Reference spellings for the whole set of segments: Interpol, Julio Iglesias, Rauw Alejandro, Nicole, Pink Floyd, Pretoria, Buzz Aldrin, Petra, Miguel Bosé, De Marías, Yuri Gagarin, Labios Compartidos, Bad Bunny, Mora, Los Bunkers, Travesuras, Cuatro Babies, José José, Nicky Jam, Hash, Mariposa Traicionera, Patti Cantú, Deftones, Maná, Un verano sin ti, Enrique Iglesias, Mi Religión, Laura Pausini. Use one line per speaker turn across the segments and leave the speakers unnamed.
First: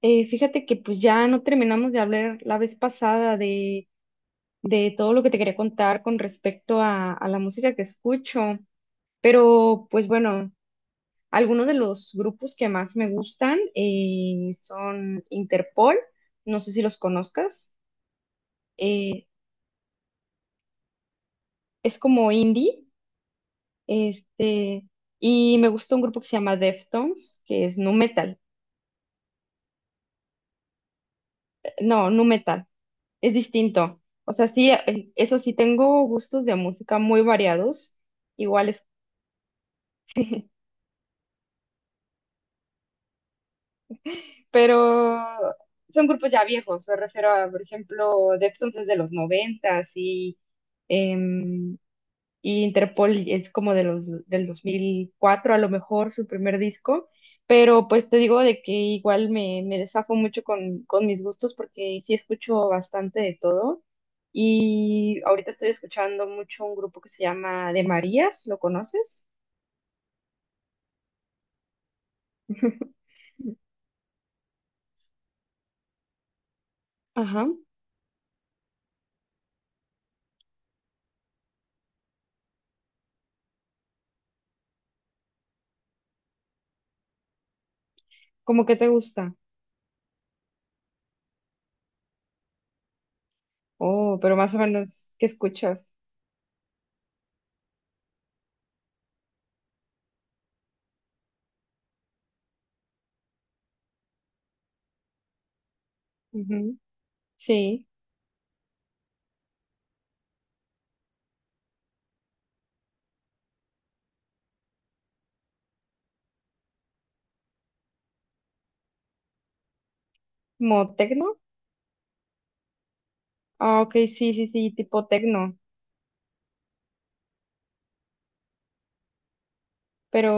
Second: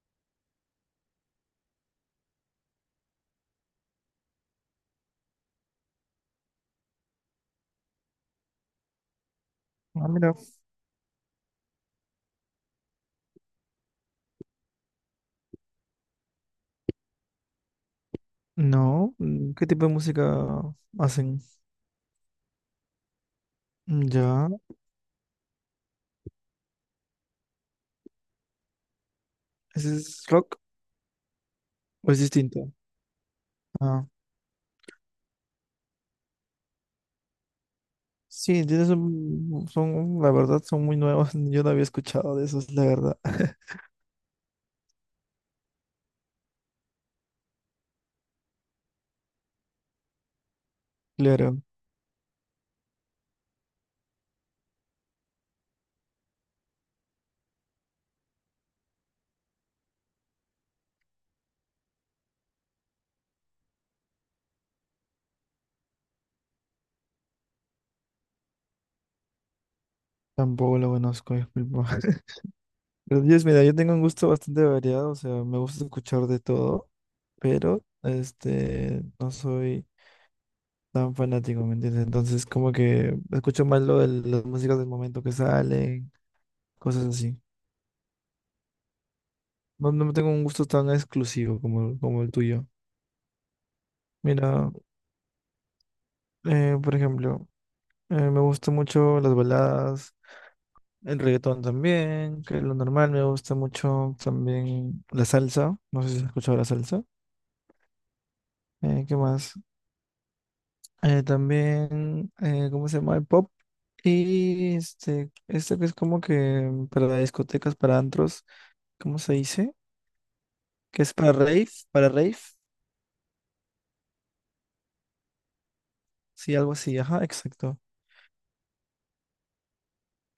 Fíjate que pues ya no terminamos de hablar la vez pasada de todo lo que te quería contar con respecto a la música que escucho, pero
Ah,
pues
mira.
bueno, algunos de los grupos que más me gustan son Interpol, no sé si los conozcas,
No,
eh,
mm, ¿qué tipo de música hacen?
es como indie,
Mm, ya,
este, y me gusta un grupo que se llama Deftones, que es nu metal.
¿ese es rock
No,
o es
nu metal.
distinto?
Es distinto.
Ah,
O sea, sí, eso sí, tengo gustos de música muy variados,
sí,
iguales,
son, la verdad, son muy nuevos. Yo no había escuchado de esos, la verdad.
pero son grupos ya viejos. Me refiero a, por ejemplo, Deftones es de los noventas
Claro,
em, y Interpol es como de los del 2004 a lo mejor su primer disco, pero pues te digo de que igual me desafo mucho con mis gustos porque sí escucho bastante de todo, y ahorita estoy escuchando mucho un grupo que se llama De Marías. ¿Lo conoces?
tampoco lo conozco, disculpa. Pero Dios, mira, yo tengo un gusto bastante variado, o sea, me gusta escuchar de todo,
Ajá,
pero este, no soy tan fanático, ¿me entiendes? Entonces, como que escucho más lo de las músicas del momento que salen, cosas así.
¿cómo que te gusta?
No, no tengo un gusto tan exclusivo como, como el tuyo.
Oh, pero más o
Mira,
menos, ¿qué escuchas?
por ejemplo, me gustan mucho las baladas, el reggaetón también, que es lo normal. Me gusta mucho también la salsa. No sé si has escuchado la
Ujú,
salsa.
sí,
¿Qué más? También, ¿cómo se llama? El pop. Y este que es como que para discotecas, para antros, ¿cómo se dice?
como
Que es para
tecno.
rave, para rave.
Ah, ok, sí, sí, sí, tipo tecno.
Sí, algo así, ajá, exacto.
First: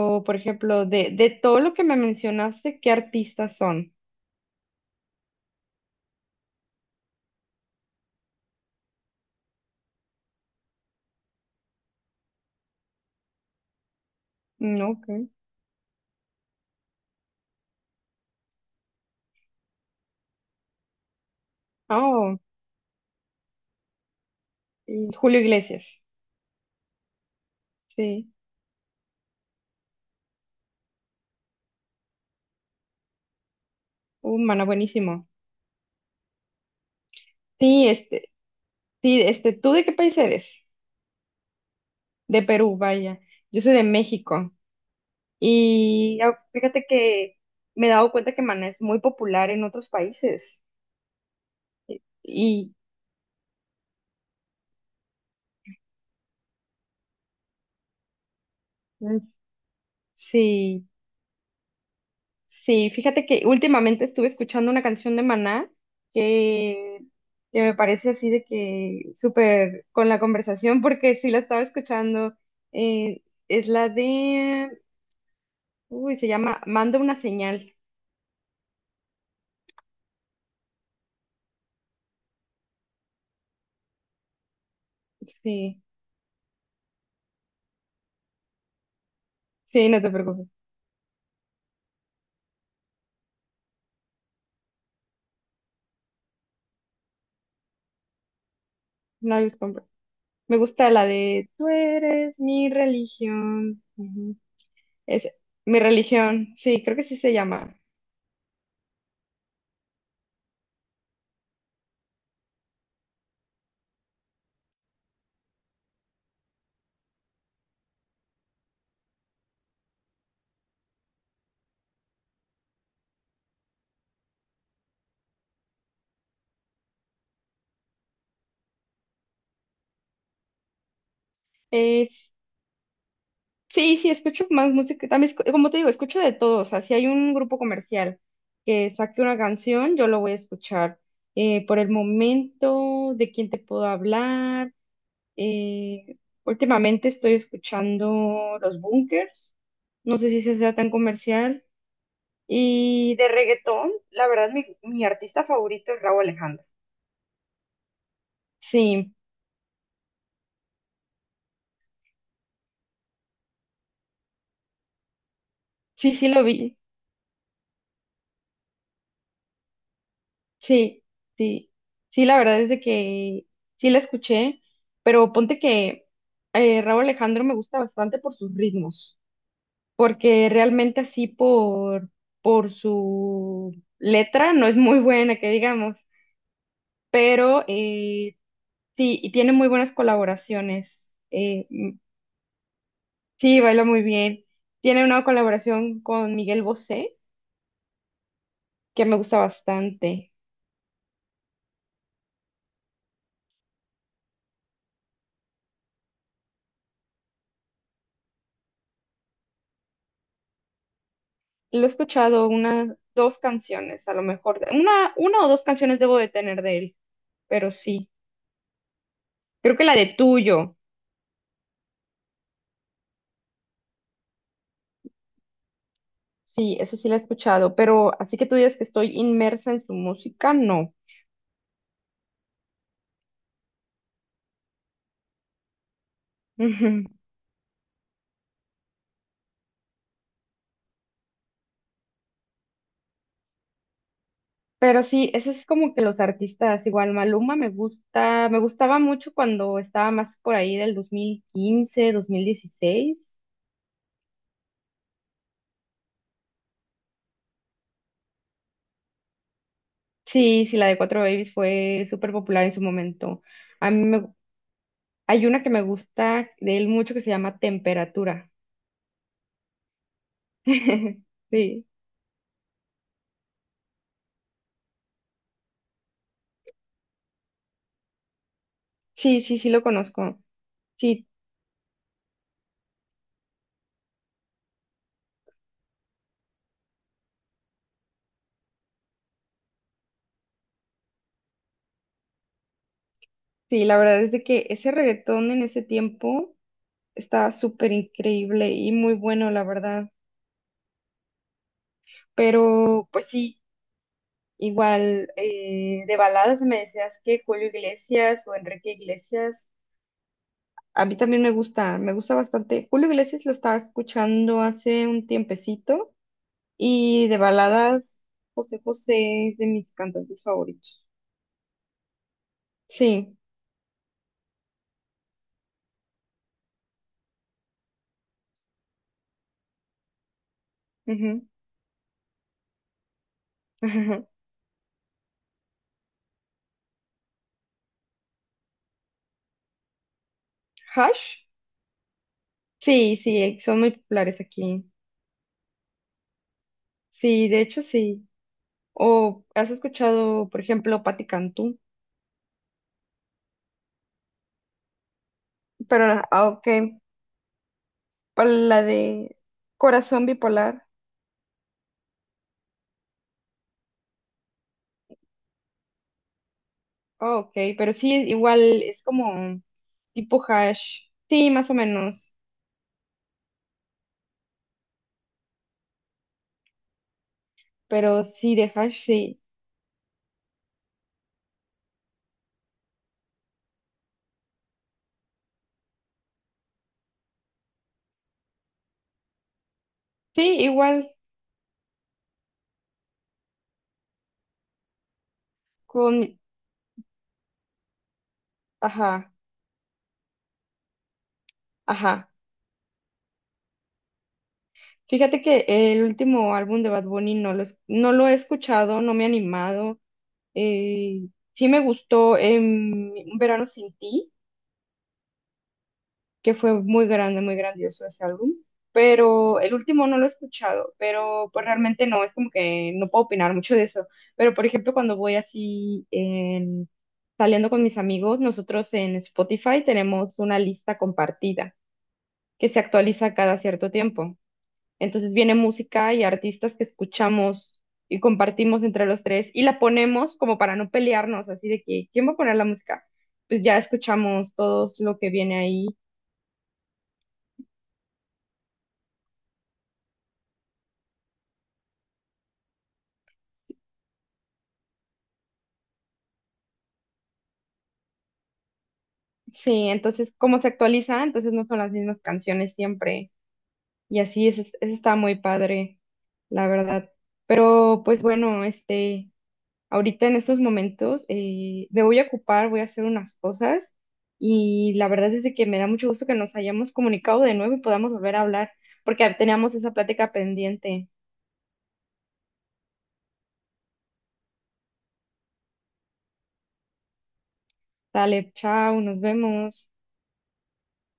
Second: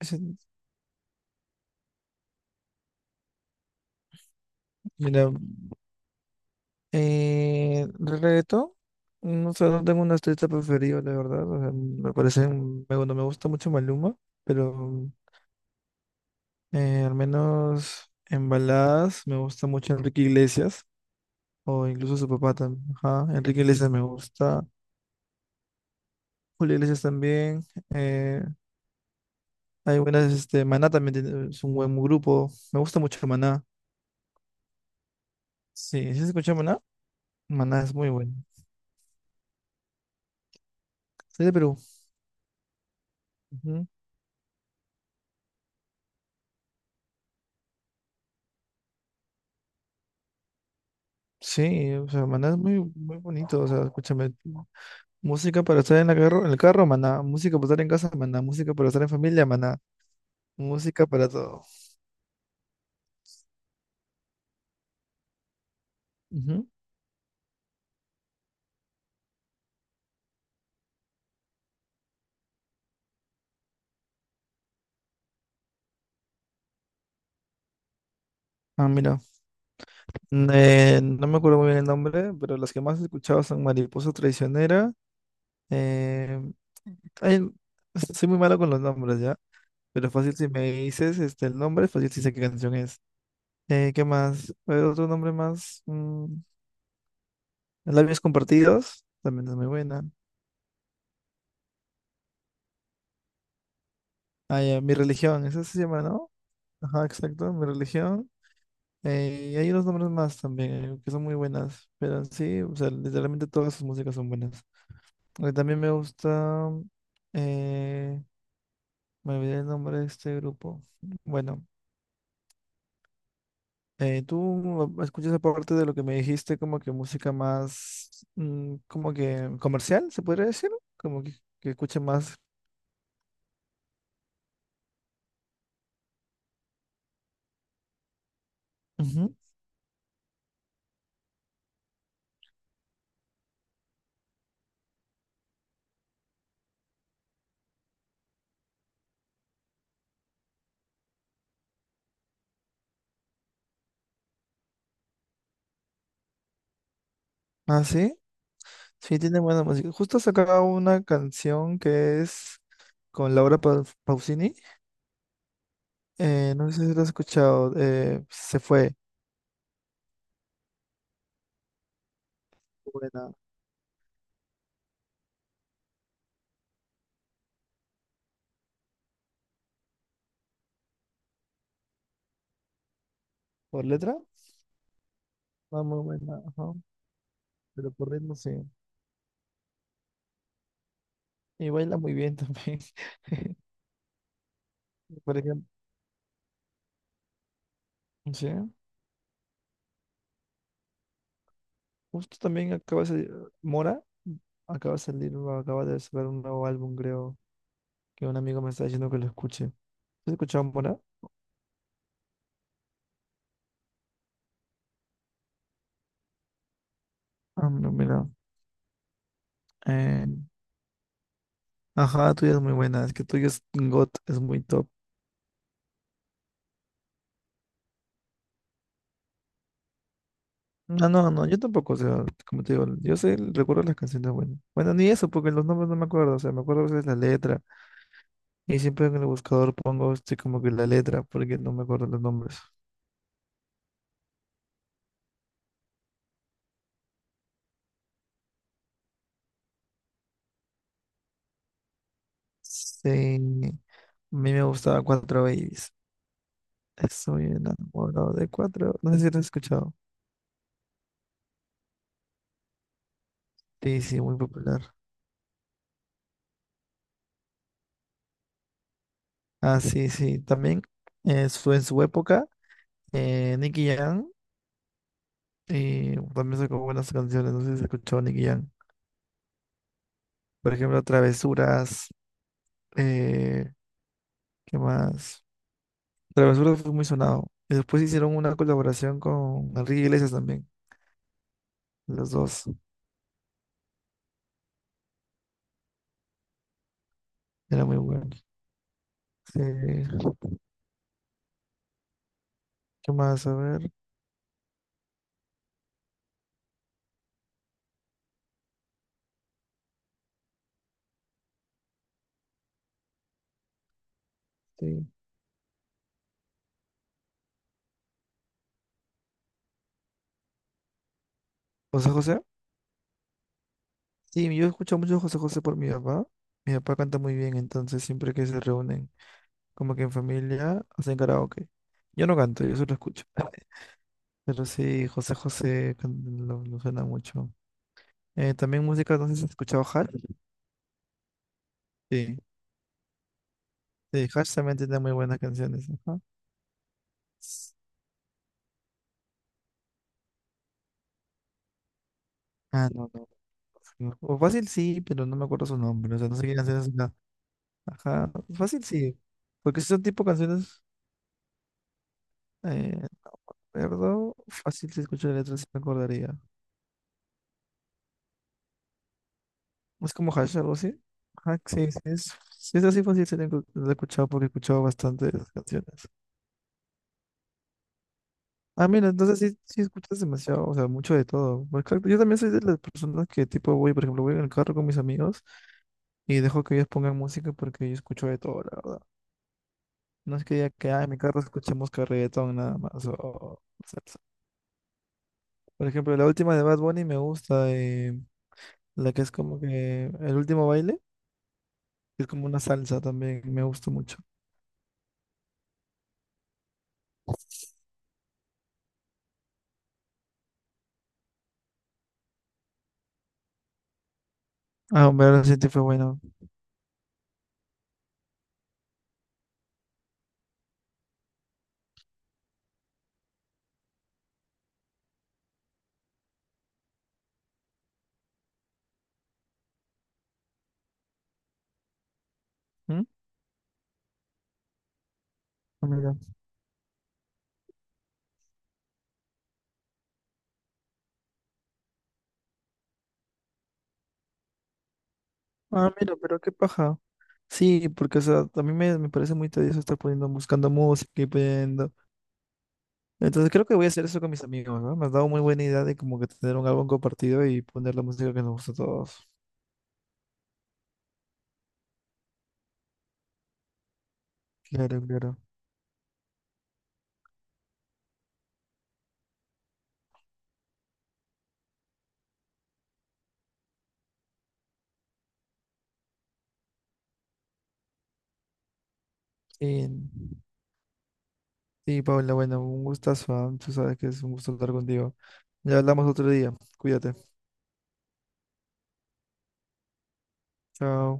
Ese-
por ejemplo, de todo lo que me mencionaste, ¿qué artistas son?
Mira, Eh, reto, no sé, no tengo una artista preferida, la verdad. O sea, me parece, no me gusta mucho Maluma,
Mm, ok.
pero al menos en baladas me gusta mucho Enrique Iglesias, o
Ah,
incluso su
oh,
papá también. Ajá, Enrique Iglesias me gusta,
y Julio Iglesias.
Julio Iglesias también.
Sí.
eh, Hay buenas, este, es un buen grupo. Me gusta mucho Maná.
Humana, buenísimo.
Sí, ¿sí se escucha Maná? Maná
Sí,
es muy bueno.
sí, ¿tú de qué país eres?
Soy de Perú.
De Perú, vaya. Yo soy de
Ujú.
México. Y fíjate que me he dado cuenta que Maná es muy popular en otros países.
Sí, o sea, Maná es
Y
muy, muy bonito, o sea, escúchame. Música para estar en la carro, en el carro, maná. Música para estar en casa, maná. Música para estar en
mm,
familia, maná.
sí.
Música para todo.
Sí, fíjate que últimamente estuve escuchando una canción de Maná
Ujú.
que, que me parece así de que súper con la conversación, porque sí la estaba escuchando. eh, es la de, uy, se llama Manda una señal.
Ah, mira. No me acuerdo muy bien el nombre, pero las que más he escuchado son Mariposa Traicionera.
Sí,
eh, ay, soy muy malo con los nombres, ¿ya?
sí, no te
Pero fácil
preocupes,
si me dices este, el nombre, fácil si sé qué canción es. ¿Qué más? ¿Hay otro nombre más? Mm, Labios Compartidos,
no
también
hay
es muy
compro.
buena.
Me gusta la de Tú eres mi religión. Ujú.
Ah, ya, Mi
Es
Religión, esa
mi
se llama, ¿no?
religión, sí, creo que
Ajá,
sí se
exacto, Mi
llama.
Religión. Y hay unos nombres más también que son muy buenas, pero sí, o sea, literalmente todas sus músicas son buenas. También me gusta, eh, me olvidé el nombre de este grupo. Bueno, tú escuchas aparte de lo que me dijiste, como que música más, mm, como que comercial, se podría decir, como que escuche más.
Sí, sí, escucho más música. También, como te digo, escucho de todo. O sea, si hay un grupo comercial que saque
Ujú.
una canción, yo lo voy a escuchar. Por el momento, ¿de quién te puedo hablar? Eh, últimamente estoy escuchando Los Bunkers. No sé si se sea tan comercial. Y de reggaetón, la verdad, mi artista favorito es Rauw Alejandro.
Ah, sí,
Sí,
sí, tiene buena música. Justo sacaba una canción que es con Pausini.
sí, sí lo
No
vi.
sé si lo has escuchado. Se fue.
Sí, sí, sí, la verdad es de
Buena.
que sí la escuché, pero ponte que Raúl Alejandro me gusta bastante por sus ritmos, porque realmente así por su
¿Por letra?
letra no es muy buena, que
Va
digamos,
muy buena. Ajá,
pero
pero por ritmo sí.
sí, y tiene muy buenas colaboraciones.
Y baila muy bien también.
Sí, baila muy bien, tiene una
Por ejemplo,
colaboración con Miguel Bosé,
sí.
que me gusta bastante.
Justo también acaba de salir. Mora acaba de salir, o acaba de sacar un nuevo álbum, creo. Que un amigo me está diciendo que lo escuche. ¿Has escuchado Mora?
Lo he escuchado unas dos canciones, a lo mejor. Una o dos canciones debo de tener de él,
Ah,
pero
no,
sí.
mira.
Creo que la de
eh,
Tuyo,
ajá, tuya es muy buena. Es que tuya es God es muy top.
sí, esa sí la he escuchado, pero así que tú digas que estoy inmersa en su música, no.
No, no, no, yo tampoco, o sea, como te digo, recuerdo las canciones buenas. Bueno, ni eso, porque los nombres no me acuerdo, o sea, me acuerdo a
Ujú.
veces la letra, y siempre en el buscador pongo este, como que la letra, porque no me acuerdo los nombres.
Pero sí, ese es como que los artistas, igual Maluma me gusta, me gustaba mucho cuando estaba más por ahí del 2015 dos mil
Sí,
dieciséis
a mí me gustaba Cuatro Babies. Estoy enamorado de Cuatro, no sé si lo has escuchado.
Sí, sí, la de Cuatro Babies fue súper popular en su momento. A
Sí,
mí
sí,
me,
muy popular.
hay una que me gusta de él mucho que se llama Temperatura.
Ah, sí, sí, también en
Sí,
su época, Nicky Jam, y también sacó buenas canciones, no sé si has escuchado Nicky Jam.
sí, sí, sí lo conozco.
Por ejemplo,
Sí,
Travesuras. eh, ¿Qué más? Travesura fue muy sonado. Y después hicieron una colaboración con Enrique Iglesias también. Los dos.
sí, la verdad es de que ese reggaetón en ese tiempo estaba
Era
súper
muy bueno.
increíble y muy bueno,
Sí.
la verdad. Pero,
¿Qué
pues
más? A
sí,
ver.
igual de baladas me decías que Julio Iglesias o Enrique Iglesias, a mí también me gusta bastante. Julio Iglesias lo estaba escuchando
Sí.
hace un tiempecito y de baladas, José José es de mis cantantes favoritos.
José José.
Sí.
Sí, yo escucho mucho José José por mi papá. Mi papá canta muy bien, entonces siempre que se reúnen, como que en familia, hacen
Ujú.
karaoke. Yo no canto, yo solo escucho. Pero sí, lo suena mucho. También música, no sé si has escuchado Hash.
Hash.
Sí,
Sí, sí, son muy
sí,
populares
Hash también
aquí.
tiene muy buenas canciones. Ajá.
Sí, de hecho sí. O has escuchado, por ejemplo, Patti Cantú,
Ah, no, no. O fácil sí, pero no me acuerdo su
pero
nombre. O
ah,
sea, no sé
ah,
qué
ok,
canciones son. Ajá,
la
fácil sí.
de
Porque si son tipo
Corazón
canciones,
Bipolar.
eh, recuerdo, fácil si escucho la letra sí me acordaría.
Ah, ok, pero sí, igual es como
Es como
tipo
Hash, algo así.
hash. Sí,
Ajá,
más o
sí,
menos,
sí es así, fácil sí la he escuchado porque he escuchado bastantes canciones.
pero sí de
Ah,
hash,
mira, entonces
sí.
sí, sí escuchas demasiado, o sea, mucho de todo. Pues claro, yo también soy de las personas que tipo voy, por ejemplo, voy en el carro con mis amigos y dejo que ellos pongan música porque yo escucho de todo, la verdad. No es que
Sí,
ya que ah, en
igual
mi carro escuchemos que reggaetón nada más. O salsa. Por
con,
ejemplo, la última de Bad Bunny me gusta, la que es
ajá,
como que el último baile, que es
ajá.
como una salsa también, me gusta mucho.
Fíjate que el último álbum de Bad Bunny no lo he escuchado, no me he animado. Eh, sí me gustó Un verano sin ti,
Ah, hombre, ahora sí te fue bueno.
que fue muy grande, muy grandioso ese álbum, pero el último no lo he escuchado, pero pues realmente no, es como que no puedo opinar mucho de eso. Pero por ejemplo, cuando voy así saliendo con mis amigos, nosotros en Spotify tenemos una lista compartida que se
¿Mm?
actualiza cada cierto tiempo. Entonces viene
Ah,
música
mira.
y artistas que escuchamos y compartimos entre los tres y la ponemos como para no pelearnos, así de que, ¿quién va a poner la música? Pues ya escuchamos todos lo que viene ahí.
Ah, mira, pero qué paja. Sí, porque o sea, a mí me, me parece muy tedioso estar poniendo, buscando música y pidiendo. Entonces creo que voy a hacer eso con mis amigos, ¿no? Me has dado muy buena idea de como que tener un álbum compartido y poner la música que nos gusta a todos.
Sí, entonces como se actualiza, entonces no son las mismas canciones siempre. Y así es, eso
Claro,
está muy
claro.
padre, la verdad. Pero pues bueno, ahorita en estos momentos me voy a ocupar, voy a hacer unas cosas y la verdad es de que me da mucho gusto que nos hayamos comunicado de nuevo y podamos volver a hablar porque teníamos
Sí.
esa plática pendiente.
Sí, Paula, bueno, un gustazo, ah, tú sabes que es un gusto hablar contigo. Ya hablamos otro día. Cuídate.
Dale, chao, nos vemos.
Chao.